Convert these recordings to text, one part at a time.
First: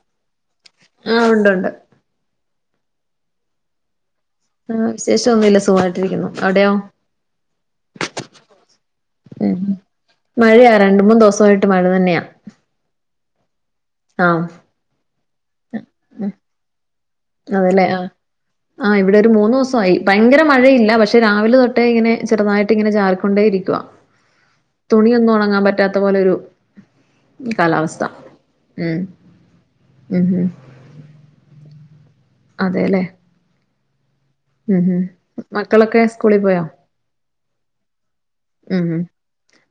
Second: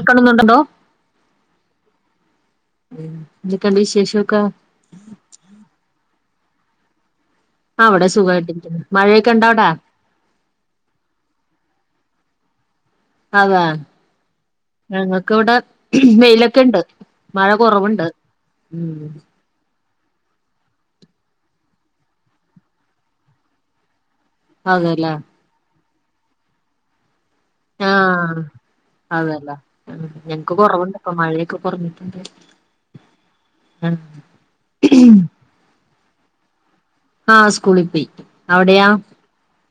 എക്കണൊന്നുണ്ടണ്ടോ ആഹ് ഉണ്ട് ഉണ്ട് ന്തൊക്കെണ്ട് വിശേഷമൊക്കെ ആഹ് വിശേഷംന്നുല്ല സുഖമായിട്ടിരിക്കുന്നു അവിടെയോ ആഹ് അവിടെ സുഖമായിട്ടിരിക്കുന്നു മഴയൊക്കെണ്ട അവിടാ മഴയ രണ്ട മൂന്ന് ദിവസമായിട്ട് മഴ തന്നെയാ അതാ ആഹ് ഞങ്ങൾക്കവിടെ മെയിലൊക്കെ ഉണ്ട് മഴ അതല്ലേ കുറവുണ്ട് ആഹ് ആഹ് ഉം ഇവിടെരു മൂന്ന് ദിവസയി ഭയങ്കര മഴയില്ല പക്ഷെ രാവിലെ തൊട്ടേ ഇങ്ങനെ ചെറുതായിട്ട് ഇങ്ങനെ ചാറിക്കൊണ്ടേ ഇരിക്കുവ അതെല്ലേ തുണിയൊന്നും ഉണങ്ങാൻ പറ്റാത്ത പോലെരു ആഹ് ഉം അതല്ല ഉം ഉം ഞങ്ങക്ക് കൊറവുണ്ട്പ്പൊ മഴയൊക്കെ കുറഞ്ഞിട്ടുണ്ട് അതെല്ലേ ആഹ് ഉം ഹം മക്കളൊക്കെ സ്കൂളിൽ പോയാോ ആഹ് സ്കൂളിൽ പോയി ഉം അവിടെയാ ഉം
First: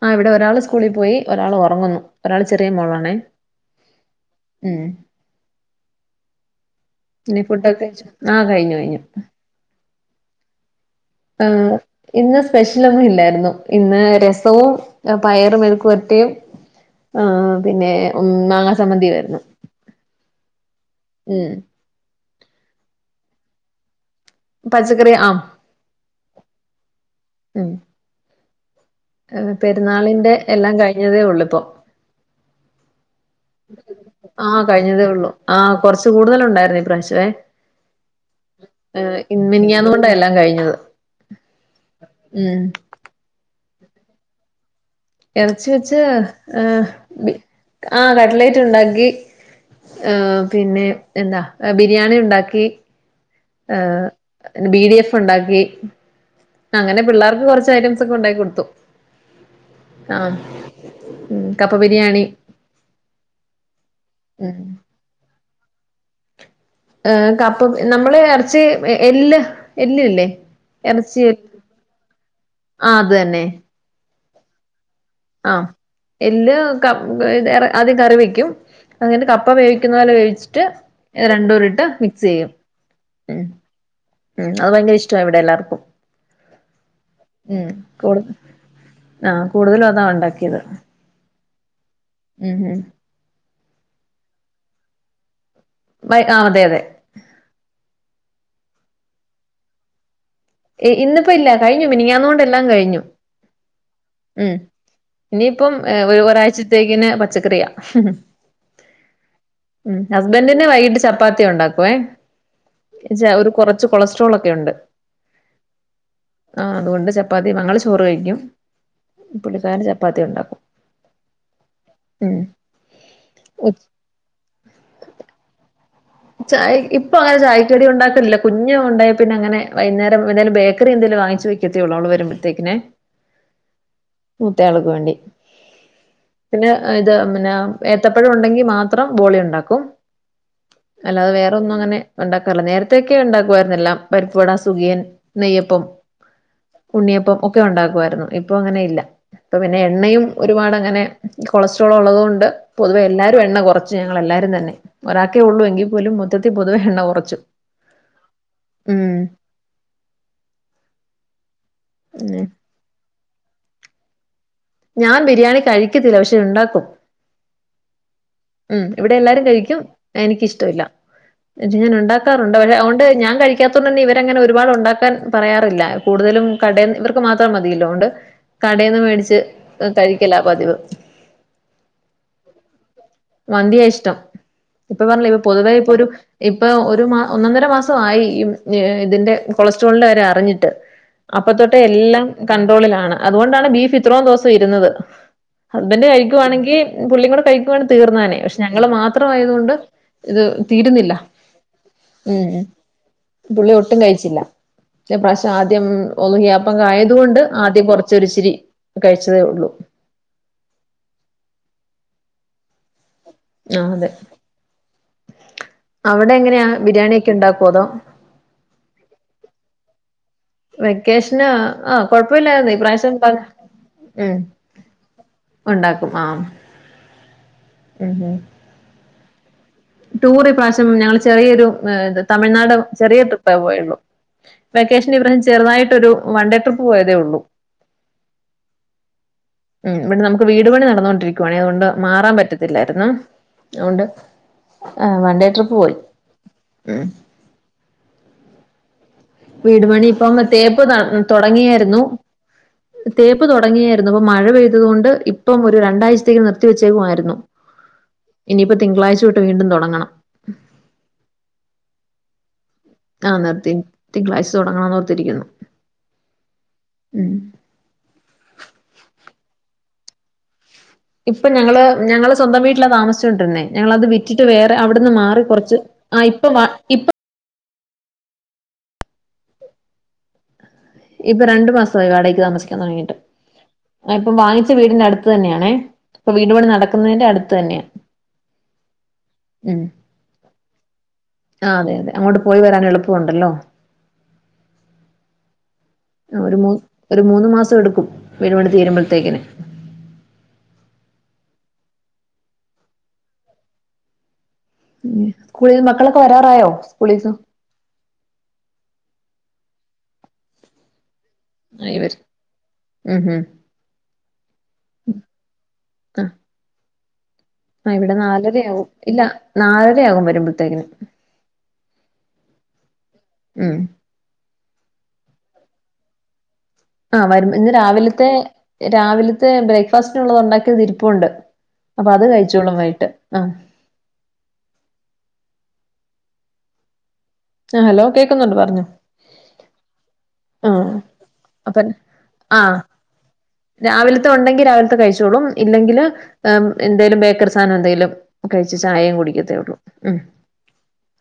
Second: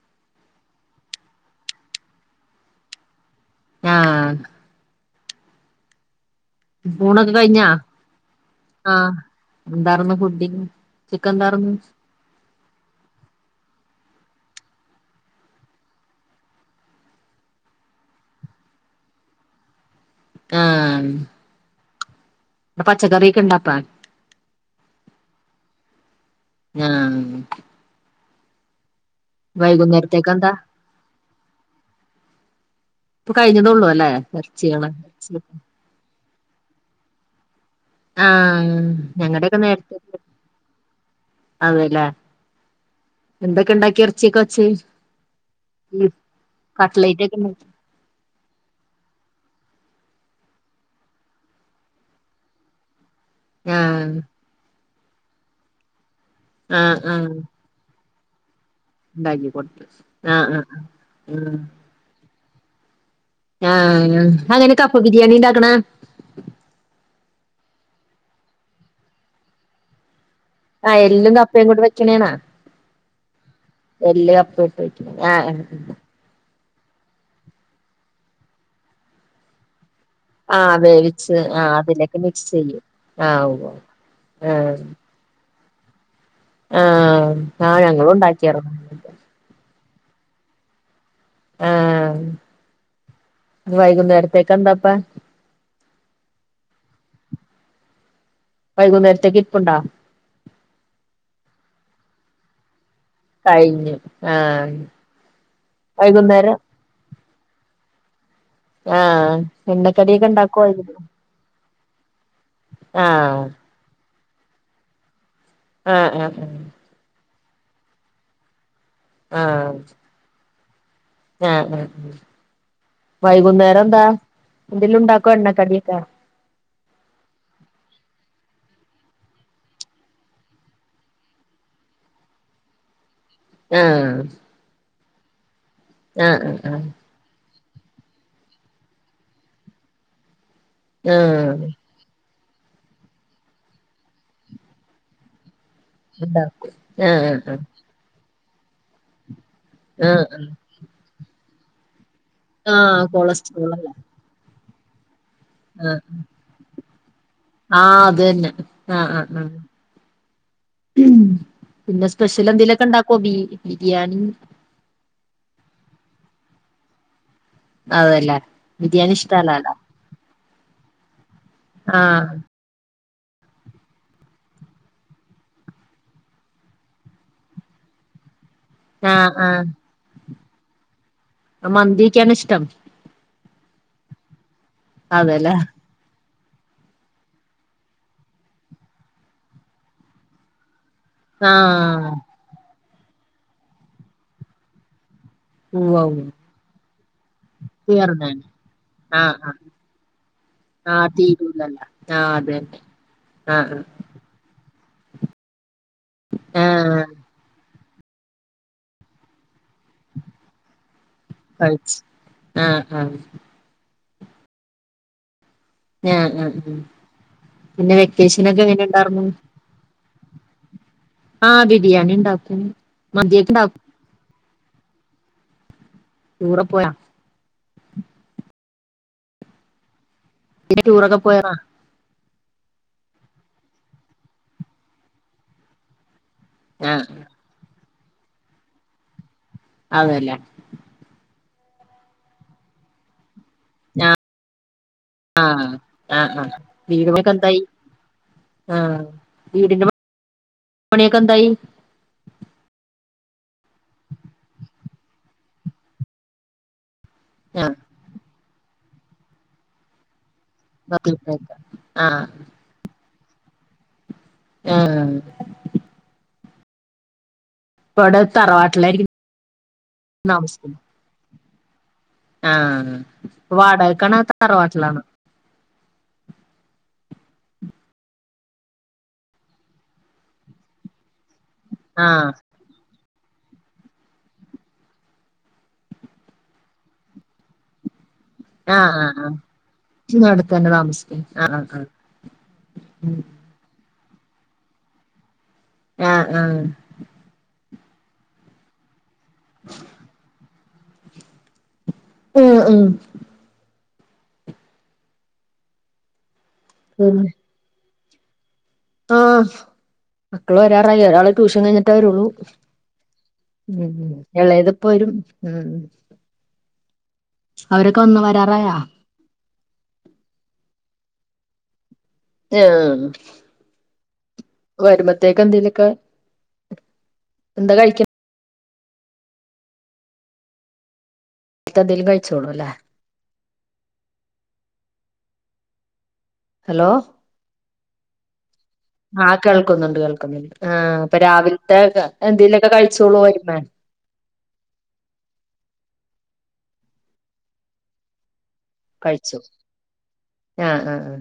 ആ ഇവിടെ ഒരാൾ സ്കൂളിൽ പോയി ഒരാൾ ഉറങ്ങുന്നു ഒരാൾ ചെറിയ മോളാണേ ആഹ് ഉം ഊണൊക്കെ ഇനി കഴിഞ്ഞാ ഫുഡൊക്കെ കഴിച്ചോ ആഹ് കഴിഞ്ഞു കഴിഞ്ഞു ആഹ് എന്തന്ന് ഫുഡി ആഹ് ഇന്ന് സ്പെഷ്യലൊന്നും ഇല്ലായിരുന്നു ഇന്ന് രസവും പയറും മെഴുക്ക് പെരട്ടിയും ആഹ് പിന്നെ ഉം മാാങ്ങാസമ്മന്തി വരുന്നു ആഹ് ഉം പച്ചക്കറിയൊക്കെ ഉണ്ടാപ്പാ പച്ചക്കറി ആഹ് ഉം ഹ് ഹ് വൈകുന്നേരത്തേക്ക് പെര്ന്നാളിന്റെ എന്താ എല്ലാം കഴിഞ്ഞെതേ ഒള്ള്പ്പോ ഇപ്പൊ കഴിഞ്ഞതേ ഉള്ളൂ അല്ലേ ആഹ് ഇറച്ചികള് കയ്ഞ്ഞതേ ഉള്ളൂ ഇറച്ചി ആഹ് കൊർച്ച് കൂട്തലുണ്ടായ്ര്ന്നു ഇപ്രാവശ്യമേ ആഹ് ഏഹ് ഇന്ന് മിൻഞ്ഞാന്ന് കൊണ്ടാ എല്ലാം കഴിഞ്ഞെത് അതേല്ലേ എന്തൊക്കെണ്ടാക്കി എറെച്ച്യൊക്കെ വെച്ച് എറെച്ചി വെച്ച് ബീഫ് ഏഹ് കട്ട്ലേറ്റ് ഒക്കെ ഉണ്ടാക്കി ആഹ് കട്ലേറ്റ്ണ്ടാക്കി ഏഹ് പിന്നെ എന്താ എഹ് ബിരിയാണി ഉണ്ടാക്കി ആഹ് ഏഹ് ബി ഡി എഫ് ഉണ്ടാക്കി ആഹ് അങ്ങെനെ പിള്ളാർക്ക് കാെർച് ച്ചയ്റ്റംസാെക്കെ ഉണ്ടാകി കൊട്ത്തു ണ്ടാക്കി കൊട്ത്ത് ആഹ് ആഹ് ഉം രിയാണി ആഹ് അ എങ്ങെനെ കപ്പ ബിര്യാണി ണ്ടാക്ക്ണെ ഏഹ് കപ്പ നമ്മള് എ എർച്ചി എല്ല് എല്ല്ല്ലേ ആഹ് എല്ലും കപ്പയും കൂടെ വെക്ക്ണേണാ ആഹ് അത് തന്നെ എല്ല് കപ്പ ഇട്ട് വെക്ക്ന്നെ ആഹ് ആഹ് എല്ല് ക ആദ്യം കറി വെക്കും അത് കയ്ട്ട് കപ്പ വേവിക്ക്ന്ന പോലെ വേവിച് ച്ച്ട്ട് ആഹ് വേവിച്ച് ആഹ് രണ്ടൂടിട്ട് അതിലേക്ക് മിക്സ് മിക്സെയ്യും ചെയ്യും ഉം ആഹ് ഉവ്വ് ഉം അത് ആഹ് ഭയങ്കര ഇഷ്ടാ ഇവിടെ എല്ലാർക്കും ആഹ് ആഹ് ഞങ്ങളും കൂടു ണ്ടാക്ക്യാർന്ന് ആഹ് കൂട്തലും അതാണോ ണ്ടാക്ക്യെത് ആഹ് ഉം ഹും ഇന്ന് വൈകുന്നേര്ത്തേക്കെന്താപ്പാ വയ് ആഹ് അതെ അതെ വയ്കുന്നേര്ത്തേക്ക് ഇര്പ്പുണ്ടാ ഇ ഇന്ന്പ്പ ഇല്ല കഴിഞ്ഞു മിനിയാന്ന് കൊണ്ട് എല്ലാം കഴിഞ്ഞു കഴിഞ്ഞു ഉം ആഹ് ഇനിയിപ്പം ഏഹ് ഒര് വൈകുന്നേരം ഒരാഴ്ച ത്തേക്ക്ന് പച്ചക്കറിയാ ആഹ് ഉം എണ്ണക്കടിയൊക്കെ ഹസ്ബന്റിന് ഉണ്ടാക്കുവായിരുന്നു വൈകിട്ട് ചപ്പാത്തി ഉണ്ടാക്കുവേ ച്ചാ ആഹ് ഒര് കാെറച്ച് കൊളസ്ട്രോളൊക്കെ ഒണ്ട് ആഹ് ആഹ് ആഹ് ആഹ് അത്കൊണ്ട് ചപ്പാത്തി ഞങ്ങള് ചോറ് കഴിക്കും ആഹ് പുള്ളിക്കാരന് ചപ്പാത്തി ഒണ്ടാക്കും ആഹ് ആഹ് അഹ് വൈകുന്നേരെന്താ എന്തേലുംണ്ടാക്കോ എണ്ണക്കട്യൊക്കെ ചായ് ഇപ്പൊ അങ്ങെനെ ചായ്ക്കടി ഉണ്ടാക്കലില്ല കുഞ്ഞ് ഉണ്ടായെ പിന്നങ്ങനെ വൈന്നേരം എന്തായാലും ബേക്കറി എന്തേലും വാങ്ങിച്ച് വെക് ക്കത്തേ ഒള്ളു അവെള് വര്മ്പത്തേക്ക്നേ ആഹ് മൂത്തയാൾക്ക് വേണ്ടി ആഹ് പിന്നെ ആഹ് ഇത് പിന്നാ ഏത്തപ്പഴം ഉണ്ടെങ്കി മാത്രം ബോളി ഉണ്ടാക്കും അല്ലാതെ ആഹ് വേറൊന്നും അങ്ങെനെ ഉണ്ടാക്കാറ്ല്ല നേരെത്തെയെക്കെ ഉണ്ടാക്കുവായ്ര്ന്ന് എല്ലാം പരിപ്പുവട സുഖിയൻ നെയ്യപ്പം ഉണ്ടാക്കും ആഹ് ഉണ്ണിയപ്പം ആഹ് ഒക്കെ ഉണ്ടാക്കുവായ്ര്ന്നു ഇപ്പൊ അങ്ങെനെ ഇല്ലാ അപ്പൊ പിന്നെ എണ്ണെയും ആഹ് ഒരുപാട് അങ്ങെനെ കൊളസ്ട്രോളൊള്ളെത് കൊണ്ട് ആഹ് പൊതുവെ എല്ലാരും എണ്ണ കൊളസ്ട്രോൾ അല്ലേ കാെറച്ച് ഞങ്ങള് എല്ലാരും തന്നെ ഒരാക്കെ ഒള്ളൂ എങ്കി ആഹ് പോലും മൊത്ത പൊതുവേ എണ്ണ കാെറച്ചു ആഹ് അത് തന്നെ ആഹ് ആഹ് ആഹ് പിന്നെ സ്പെഷ്യലെന്തേലൊക്കെ ണ്ടാക്കോ ബീഫ് ബിരിയാണീ ഞാൻ ബിരിയാണി കഴിക്കത്തില്ല പക്ഷെ ഇണ്ടാക്കും അതല്ലേ ഉം ബിരിയാണി ഇവിടെ എല്ലാരും ഇഷ്ടല്ലല്ലോ കഴിക്കും എനിക്കിഷ്ടമില്ല എജ് ഞാൻ ആഹ് ഉണ്ടാക്കാറുൻ [unintelligible] അതൊണ്ട് ഞാൻ കഴിക്കാത്തോണ്ട് തന്നെ ഇവരങ്ങനെ ഒരുപാട് ഉണ്ടാക്കാൻ പറയാറില്ല കൂടുതലും കടേൻ ഇവർക്ക് മാത്രം മതിയില്ലോ അതോണ്ട് കടേന്ന് ആഹ് മേടിച്ച് കഴിക്കല പതിവ് മന്തിയക്കേണ് ഇഷ്ടം മന്തിയ ഇഷ്ടം ഇപ്പൊ പറഞ്ഞതിലെ ഇപ്പൊ അതെല്ലേ പൊതുവെ ഇപ്പൊ ഒരു ഇപ്പൊ ഒരു മാ ഒന്ന ഒന്നര മാസോയി [unintelligible] ഇതിന്റെ കൊളസ്ട്രോളിന്റെ കാര്യം അറിഞ്ഞിട്ട് അപ്പ തൊട്ടേ ആഹ് എല്ലാം കൺട്രോളിലാണ് അതുകൊണ്ടാണ് ബീഫ് ഇത്രോം ദിവസം ഇരുന്നത് ഉവ്വ് ഹസ്ബണ്ട് ഉവ്വ് കഴിക്കുവാണെങ്കിൽ പുള്ളി കൂടെ കഴിക്കുവാണ തീർന്ന് തീർന്നാനെ പക്ഷെ ഞങ്ങള് ആഹ് മാത്രമായതു ആഹ് കൊണ്ട് ഇത് ആഹ് തീരുന്നില്ല തീരൂലല്ല ആഹ് ഉം അതന്നെ പുള്ളി ആഹ് ഒട്ടും കഴിച്ചില്ല പ്രാവശ്യം ആദ്യം ഉള്ഹിയ അപ്പം ആഹ് ആഹ് ആയതു കൊണ്ട് ആദ്യം കൊറച്ചൊരിച്ചിരി കഴിച്ചതേ ഉള്ളൂ [unintelligible] ആഹ് ആഹ് ആ അതെ ആഹ് അവിടെ ആഹ് എങ്ങനെയാ ആഹ് ബിരിയാണി ഒക്കെ ഉണ്ടാക്കുവോ അതോ പിന്നെ വെക്കേഷനൊക്കെ എങ്ങനെ ഉണ്ടാർന്നു വെക്കേഷന് ആഹ് ആഹ് ബിരിയാണി ഉണ്ടാക്കും കൊഴപ്പമില്ലാരുന്ന് ഈ പ്രാവശ്യം പ മന്തിയൊക്കെ ഉണ്ടാക്കും ഉം ഉണ്ടാക്കും ആഹ് ടൂറൊ പോയാ ഉം ടൂറ് ഈ പിന്നെ പ്രാവശ്യം ടൂറൊക്കെ ഞങ്ങള് പോയതാ ചെറിയൊരു തമിഴ്നാട് ചെറിയ ട്രിപ്പേ പോയുള്ളു വെക്കേഷൻ ഇവിടെന്ന്‌ ചെറുതായിട്ടൊരു വൺഡേ ടിപ്പ് ആഹ് പോയതേ ഉള്ളൂ ഉം, ഇവിടെ അതല്ലേ നമുക്ക് വീട് പണി നടന്നുകൊണ്ടിരിക്കുവാണേ അതുകൊണ്ട് മാറാൻ പറ്റത്തില്ലായിരുന്നു. അതുകൊണ്ട് ആഹ് ആ വൺ ഡേ ട്രിപ്പ് പോയി ആഹ് ആ വീടു പണി ഒക്കെ എന്തായി? ആഹ് വീടു വീടിന്റെ പണി ഇപ്പൊ അ തേപ്പ് പണിയൊക്കെ എന്തായി തുടങ്ങിയായിരുന്നു തേപ്പ് തുടങ്ങിയായിരുന്നു പ്പ മഴ പെയ്തത് കൊണ്ട് ഇപ്പം ഒരു രണ്ടാഴ്ചത്തേക്ക് നിർത്തിവച്ചേക്കുവായിരുന്നു [unintelligible] ഇനിയിപ്പ തിളാഴ്ച തൊട്ട് വീണ്ടും തുടങ്ങണം ന്ന പിന്നെ ആക്ക ആഹ് ആഹ് നിർത്തി തിങ്കളാഴ്ച തുടങ്ങണംന്ന് ആഹ് ഓർത്തിരിക്കുന്നു. ഉം ഇവിടെ തറവാട്ടിലായിരിക്ക താമസം ഇപ്പൊ ഞങ്ങള് ഞങ്ങള് സ്വന്തം വീട്ടിലാ താമസിച്ചുകൊണ്ടിരുന്നേ ഞങ്ങളത് വാടകക്കാണോ വിറ്റിട്ട് വേറെ തറവാട്ടിലാണോ അവിടുന്ന് മാറി കുറച്ച് ആ ഇപ്പൊ വ ഇപ്പൊ ഇപ്പൊ രണ്ടു മാസമായി ആഹ് വാടകക്ക് താമസിക്കാൻ തുടങ്ങിട്ട് ആ ഇപ്പം വാങ്ങിച്ച വീടിന്റെ അടുത്ത് തന്നെയാണേ ഇപ്പൊ വീടുപണി നടക്കുന്നതിന്റെ അടുത്ത് തന്നെയാ ആഹ് ആഹ് ഉം ആഹ് നടുത്ത് തന്നെ താമസിക്കണെ ആഹ് ആഹ് ആ ആഹ് അതെ അതെ അങ്ങോട്ട് പോയി വരാൻ എളുപ്പമുണ്ടല്ലോ ആഹ് ആ ആഹ് ഒരു ആഹ് മൂ ഒരു മൂന്ന് മാസം എടുക്കും വീടുപണി തീരുമ്പോഴത്തേക്കിന് ആഹ് ആഹ് സ്കൂളിൽ മക്കളൊക്കെ വരാറായോ പിന്നെ സ്കൂളിൽന്ന് ആഹ് മക്കള് വരാറായി ഒരാള് ട്യൂഷൻ കഴിഞ്ഞിട്ടെ ഇവര് വരുള്ളൂ ഉം എളേത് ഇപ്പൊ വരും ഉം ആ ആ അവരൊക്കെ ഇവിടെ വന്ന് വരാറായാ നാലരയാകും ഇല്ല നാലരയാകും വരുമ്പോഴത്തേക്കിന് ആഹ് ഉം വരുമ്പോത്തേക്കെ എന്തലൊക്കെ ആഹ് വരു ഇന്ന് രാവിലത്തെ രാവിലത്തെ ബ്രേക്ക്ഫാസ്റ്റിനുള്ളത് ഉണ്ടാക്കിയത് ഇരിപ്പുണ്ട് എന്തേലും അപ്പൊ അത് കഴിച്ചോളൂ അല്ലേ കഴിച്ചോളും വൈയിട്ട് ആഹ് ഹലോ ആഹ് ഹലോ കേക്കുന്നുണ്ട് പറഞ്ഞു ആഹ് കേൾക്കുന്നുണ്ട് കേൾക്കുന്നണ്ട് ആഹ് അപ്പൊ രാവിൽത്തെ അപ്പൊ ആ എന്തേങ്കലൊക്കെ കഴിച്ചോളൂ വരുമേ രാവിലത്തെ ഒണ്ടെങ്കി രാവിലത്തെ കഴിച്ചോളും ഇല്ലെങ്കില് അം എന്തേലും ബേക്കർ സാനം എന്തേലും കഴിച്ച് ചായേറ കഴിച്ചു കുടിക്കത്തേ ഒള്ളൂ ഉം ആഹ് ആഹ് ആഹ്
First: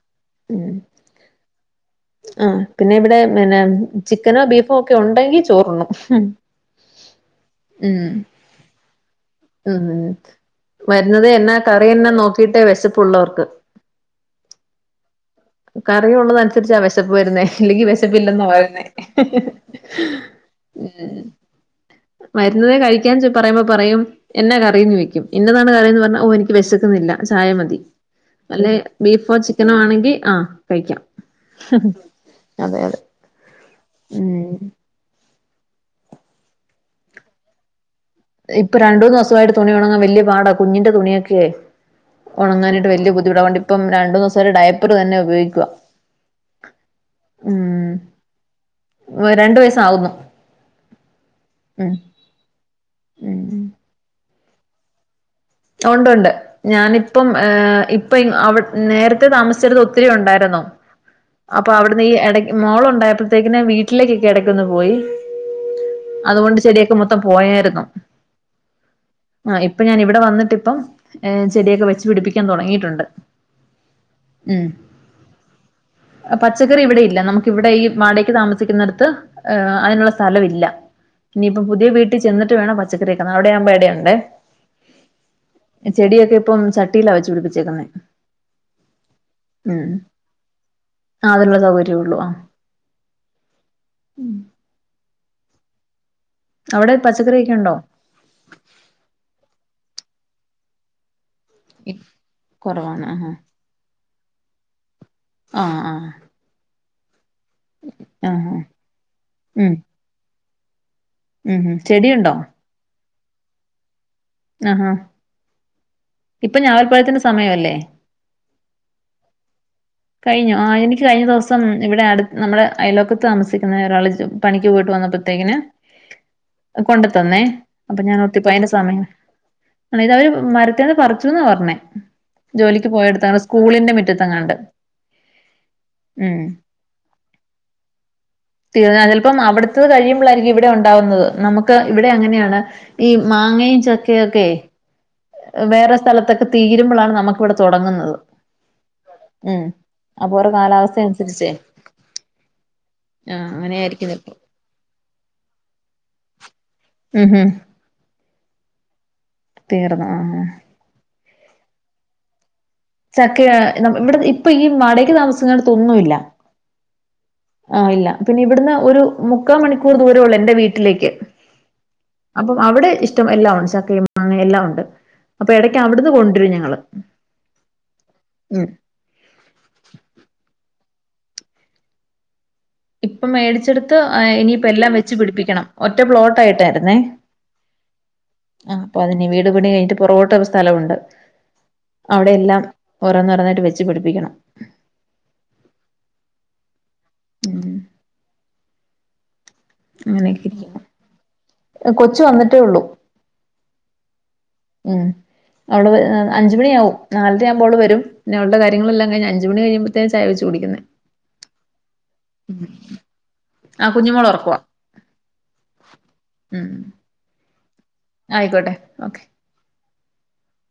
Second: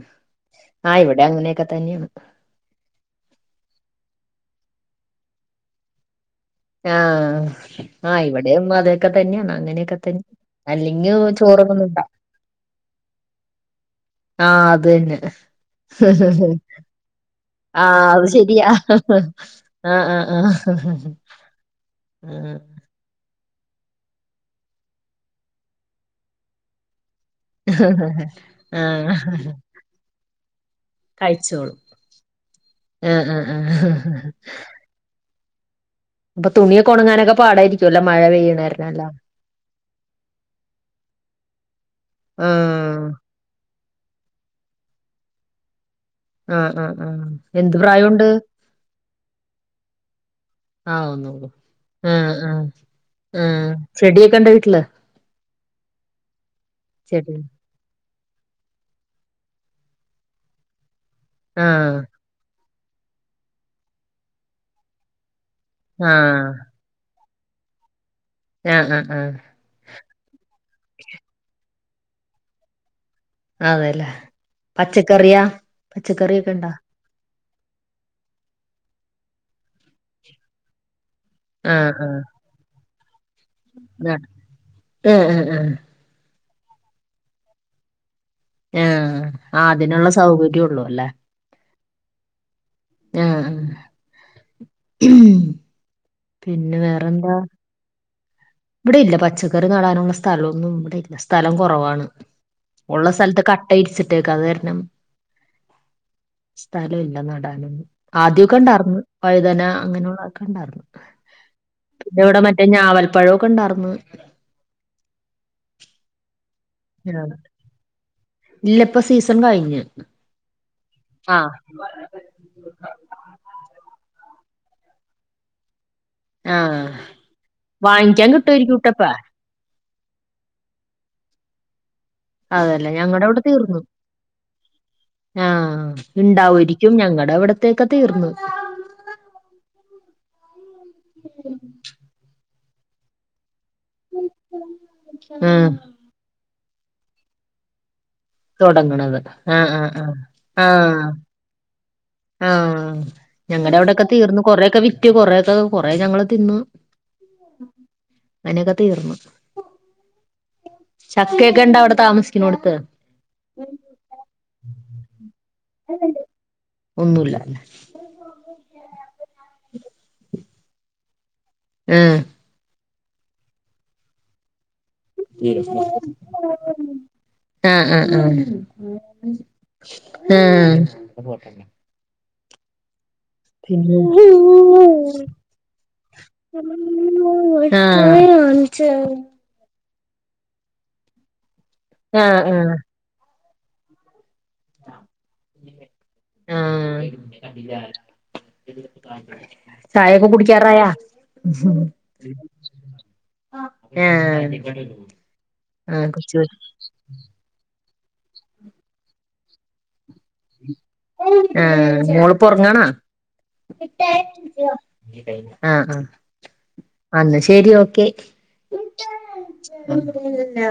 ഉം ആഹ് ഇവടെ അങ്ങനെക്കെ തന്ന്യാ ആഹ് പിന്നെ ഇവിടെ പിന്നെ ചിക്കനോ ബീഫോ ഒക്കെ ഒണ്ടെങ്കി ചോറുണം ഹും ആഹ് ആഹ് ഇവിടെയും അതൊക്കെ തന്ന്യാണ് ഉം അങ്ങനെയൊക്കെ തന്നെ അല്ലെങ്കേ ചോറൊന്നും ഇണ്ടാ പുള്ളേർക്ക് ആഹ് അതന്നെ കറിയുള്ളതനുസരിച്ചാ വിശപ്പ് വരുന്നേ അല്ലെങ്കി വിശപ്പില്ലെന്നോ പറുന്നേ ആഹ് ആഹ് ആഹ് ഉം ആഹ് മരുന്നതേ കഴിക്കാൻ പറയുമ്പോ പറയും എന്നാ കറീന്നോയ്ക്കും ഇന്നതാണ് കറീന്ന് പർഞ്ഞാ ഓഹ് എന്ക്ക് വെശക്ക്ന്നില്ല ചായ മതി അല്ലെ ബീഫോ ആഹ് ചിക്കനോ ആണെങ്കി ആഹ് കഴിക്കാം കഴിച്ചോളും അതെ അതെ ആഹ് ആഹ് ആഹ് ഉം അപ്പൊ തുണിയൊക്കൊണങ്ങാനൊക്കെ പാടായിര് കൂല്ല മഴ പെയ് ഇപ്പൊ രണ്ടൂന്നൂസായിട്ട് തുണി ഒണങ്ങാൻ വല്ല്യ പാടാ കുഞ്ഞിന്റെ തുണിയൊക്കെ ഒണങ്ങാന് ട്ട് ആഹ് വല്ല്യ ബുദ്ധിമുട്ട ഓണ്ടിപ്പം രണ്ടൂന്നൂസായിട്ട് ഡയപ്പർ തന്നെ ഉപയോഗിക്ക്വ ആഹ് ആഹ് ആഹ് എന്ത് പ്രായൊണ്ട് രണ്ടു വയസ്സ് ആവുന്നു ആന്നോ ആഹ് ആഹ് ആ ഉം ചെടിയൊക്കണ്ട വീട്ട്ല്ല് ഒണ്ടൊണ്ട് ഞാനിപ്പം ചെടി ഏഹ് ഇ പ്പ ഇങ് അവ് നേര്ത്തെ താമസിച്ചര്ന്നെ ഒത്തിരി ഒണ്ടായിര്ന്നു അപ്പൊ ആഹ് അവിട്ന്ന് ഈ എടെ മോളൊണ്ടായ്പ്പത്തേക്കിന് വീട്ടിലേക്കെക്കെ എടക്കൊന്ന് പോയി ആഹ് അതുകൊണ്ട് ചെടിയൊക്കെ മൊ ത്തം പോയാര്ന്നു ആഹ് ഹ ഹ ആഹ് ഇപ്പൊ ഞാൻ ഇവടെ വന്നിട്ട് ഇപ്പം ഏഹ് ചെടിയൊക്കെ വെച്ച് പിടിപ്പിക്കാൻ തൊടങ്ങീട്ടൊണ്ട് അതെല്ലേ പച്ചക്കറിയാ പച്ചക്കറിയൊക്കെണ്ടാ പച്ചക്കറി ഇവിടെ ഇല്ല നമ് ഇവിടെ ഈ വാടക്ക് താമസിക്ക്ന്നെടത്ത് ഏഹ് അയ്നൊള്ള സലവില്ല ഇനിപ്പം പുതിയ ആഹ് വീട്ടിൽ ആഹ് ചെന്നിട്ട് വേണം പച്ചക്കറ്യെക്കെ അവ്ടെയാമ്പോ എടെയൊണ്ടെ ഉം ഉം ഉം ചെടിയൊക്കെ ഇപ്പം ചട്ടീല വെച്ച് പിടിപ്പിച്ചേക്കുന്നെ ആഹ് ആഹ് അതിനൊള്ള സൗകര്യൊള്ളൂ അല്ലേ അതിനൊള്ള സൗകര്യേ ഒള്ളൂ ആഹ് ഉം അവടെ പച്ചക്കറ്യൊക്കെ ഒണ്ടോ ഇവടേല്ല പച്ചക്കറി നടാനൊള്ള സ്ഥലോന്നും ഇവടെല്ല സ്ഥലം കൊറവാണ് കുറവാണ് ഒള്ള ആഹ് സ്ഥൽത്ത് ക ട്ട വിരിച്ചിട്ടേക്കാ അത് കാരണം ആഹ് ആഹ് സ്ഥലൊല്ല നടാന് ആഹ് ആദ്യൊക്കെ ഇണ്ടാർന്ന് വഴുതന അങ്ങനൊള്ള കണ്ടാർന്നു ഉംഹും ചെടിയുണ്ടോ ഞാവൽപ്പഴമൊക്കെണ്ടാർന്ന്. ആഹാ ഇപ്പം ഞാവൽപ്പഴത്തിന്റെ ആഹ് സമയവല്ലേ? ഇല്ല ഇപ്പൊ സീസൺ കഴിഞ്ഞ് കഴിഞ്ഞൊ, ആഹ് എനിക്ക് കഴിഞ്ഞ ആഹ് ദിവസം ഇവിടെ അടു നമ്മടെ അയലോക്കത്ത് താമസിക്കുന്ന ഒരാൾ പണിക്ക് പോയിട്ട് വന്നപ്പത്തേക്കിന് ആഹ് കൊണ്ട് ത്തന്നേ. അപ്പം വാങ്ങിക്കാൻ ഞാനോർത്തു ഇപ്പയ്ന്റെ കിട്ടുമായിരിക്കും സമയം കുട്ടപ്പ ആഹ് ഇതവര് മരത്തീന്ന് പറിച്ചൂന്ന പർഞ്ഞേ. അതെല്ലേ ഞങ്ങടെ ഇവിടെ തീർന്നു. മുറ്റത്തെങ്ങാണ്ട് ആഹ്. ഉം ഇണ്ടാവാരിക്ക്യും, ഞങ്ങടെ ഇവടത്തേയൊക്കെ തീർന്ന്. തീർന്ന് ആഹ് ചെൽപ്പം അവിടുത്തത് കഴിയുമ്പളായിരിക്കും ഇവിടെ ഉണ്ടാവുന്നത് നമുക്ക് ഇവിടെ അങ്ങനെയാണ്. ഈ മാങ്ങയും ചക്കയൊക്കെ ആഹ് വേറെ സ്ഥലത്തൊക്കെ തീരുമ്പളാണ് നമുക്കിവിടെ തുടങ്ങുന്നത്. തൊടങ്ങ്ണത് ആഹ് ആആ. ഓരോ കാലാവസ്ഥ ആഹ് അനുസരിച്ചേ ആഹ്. ആഹ് ഞങ്ങടെ അവിടൊക്കെ അങ്ങനെയായിരിക്കും ചെലപ്പോ തീർന്ന് കൊറെയൊക്കെ വിറ്റ്, കൊറെയൊക്കെ കൊറെ ഞങ്ങള് തിന്ന്. ഉം ഉം അങ്ങനൊക്കെ തീർന്ന്. തീർന്ന് ആഹ് ചക്കയൊക്കെ ഉണ്ടാ അവിടെ താമസിക്ക്ണോട്ത്ത്? ചക്കയാ നമ് ഇവടെ ഇപ്പൊ ഈ മാടകയ്ക്ക് താമസിക്കുന്നോട്ത്തൊന്നു ഇല്ല. ഒന്നുല്ല. ആഹ് ഇല്ല പിന്നെ ഇവട്ന്ന് ഒരു മുക്കാ മണിക്കൂർ ദൂര ഒള്ളൂ എന്റെ വീട്ടിലേക്ക്. ആഹ്. അപ്പം അവിടെ ഇഷ്ടം എല്ലാം ഉണ്ട് ചക്കയും മാങ്ങയും എല്ലാം ഉണ്ട്. അപ്പൊ ഇടയ്ക്ക് അവിടുന്ന് കൊണ്ടുവരും ഞങ്ങള് ആഹ് ആഹ് ഉം ആഹ് ആഹ് ഇപ്പൊ മേടിച്ചെടുത്ത് പിന്നെ ഇനിയിപ്പ എല്ലാം വെച്ച് പിടിപ്പിക്കണം ഒറ്റ പ്ലോട്ടായിട്ടായിരുന്നേ ആ ആഹ്. അപ്പൊ അതിന് വീട് പണി കഴിഞ്ഞിട്ട് പുറകോട്ടൊരു സ്ഥലവുണ്ട്. അവിടെ ആഹ് എല്ലാം ആഹ് ഓരോന്ന് ഓരോന്നായിട്ട് വെച്ച് പിടിപ്പിക്കണം. ഉം ആഹ്. ചായൊക്കെ അങ്ങനെയൊക്കെ ഇരിക്കുന്നു കുടിക്കാറായാ? കൊച്ചു വന്നിട്ടേ ഉള്ളൂ ആഹ് ഉം അവിടെ ആഹ് കൊച്ച് അഞ്ചുമണിയാവും. നാലര ആവുമ്പം അവള് വരും. പിന്നെ അവൾടെ കാര്യങ്ങളെല്ലാം കഴിഞ്ഞ് അഞ്ച് മണി കഴിയുമ്പ ആഹ് മോള് പ്പൊറങ്ങാണാ? ആ കുഞ്ഞുമോള് ഉറക്കവാ ആഹ് ആഹ് ഉം അന്ന് ശരി ഓക്കെ. ആയിക്കോട്ടെ ഓക്കെ. ല്ല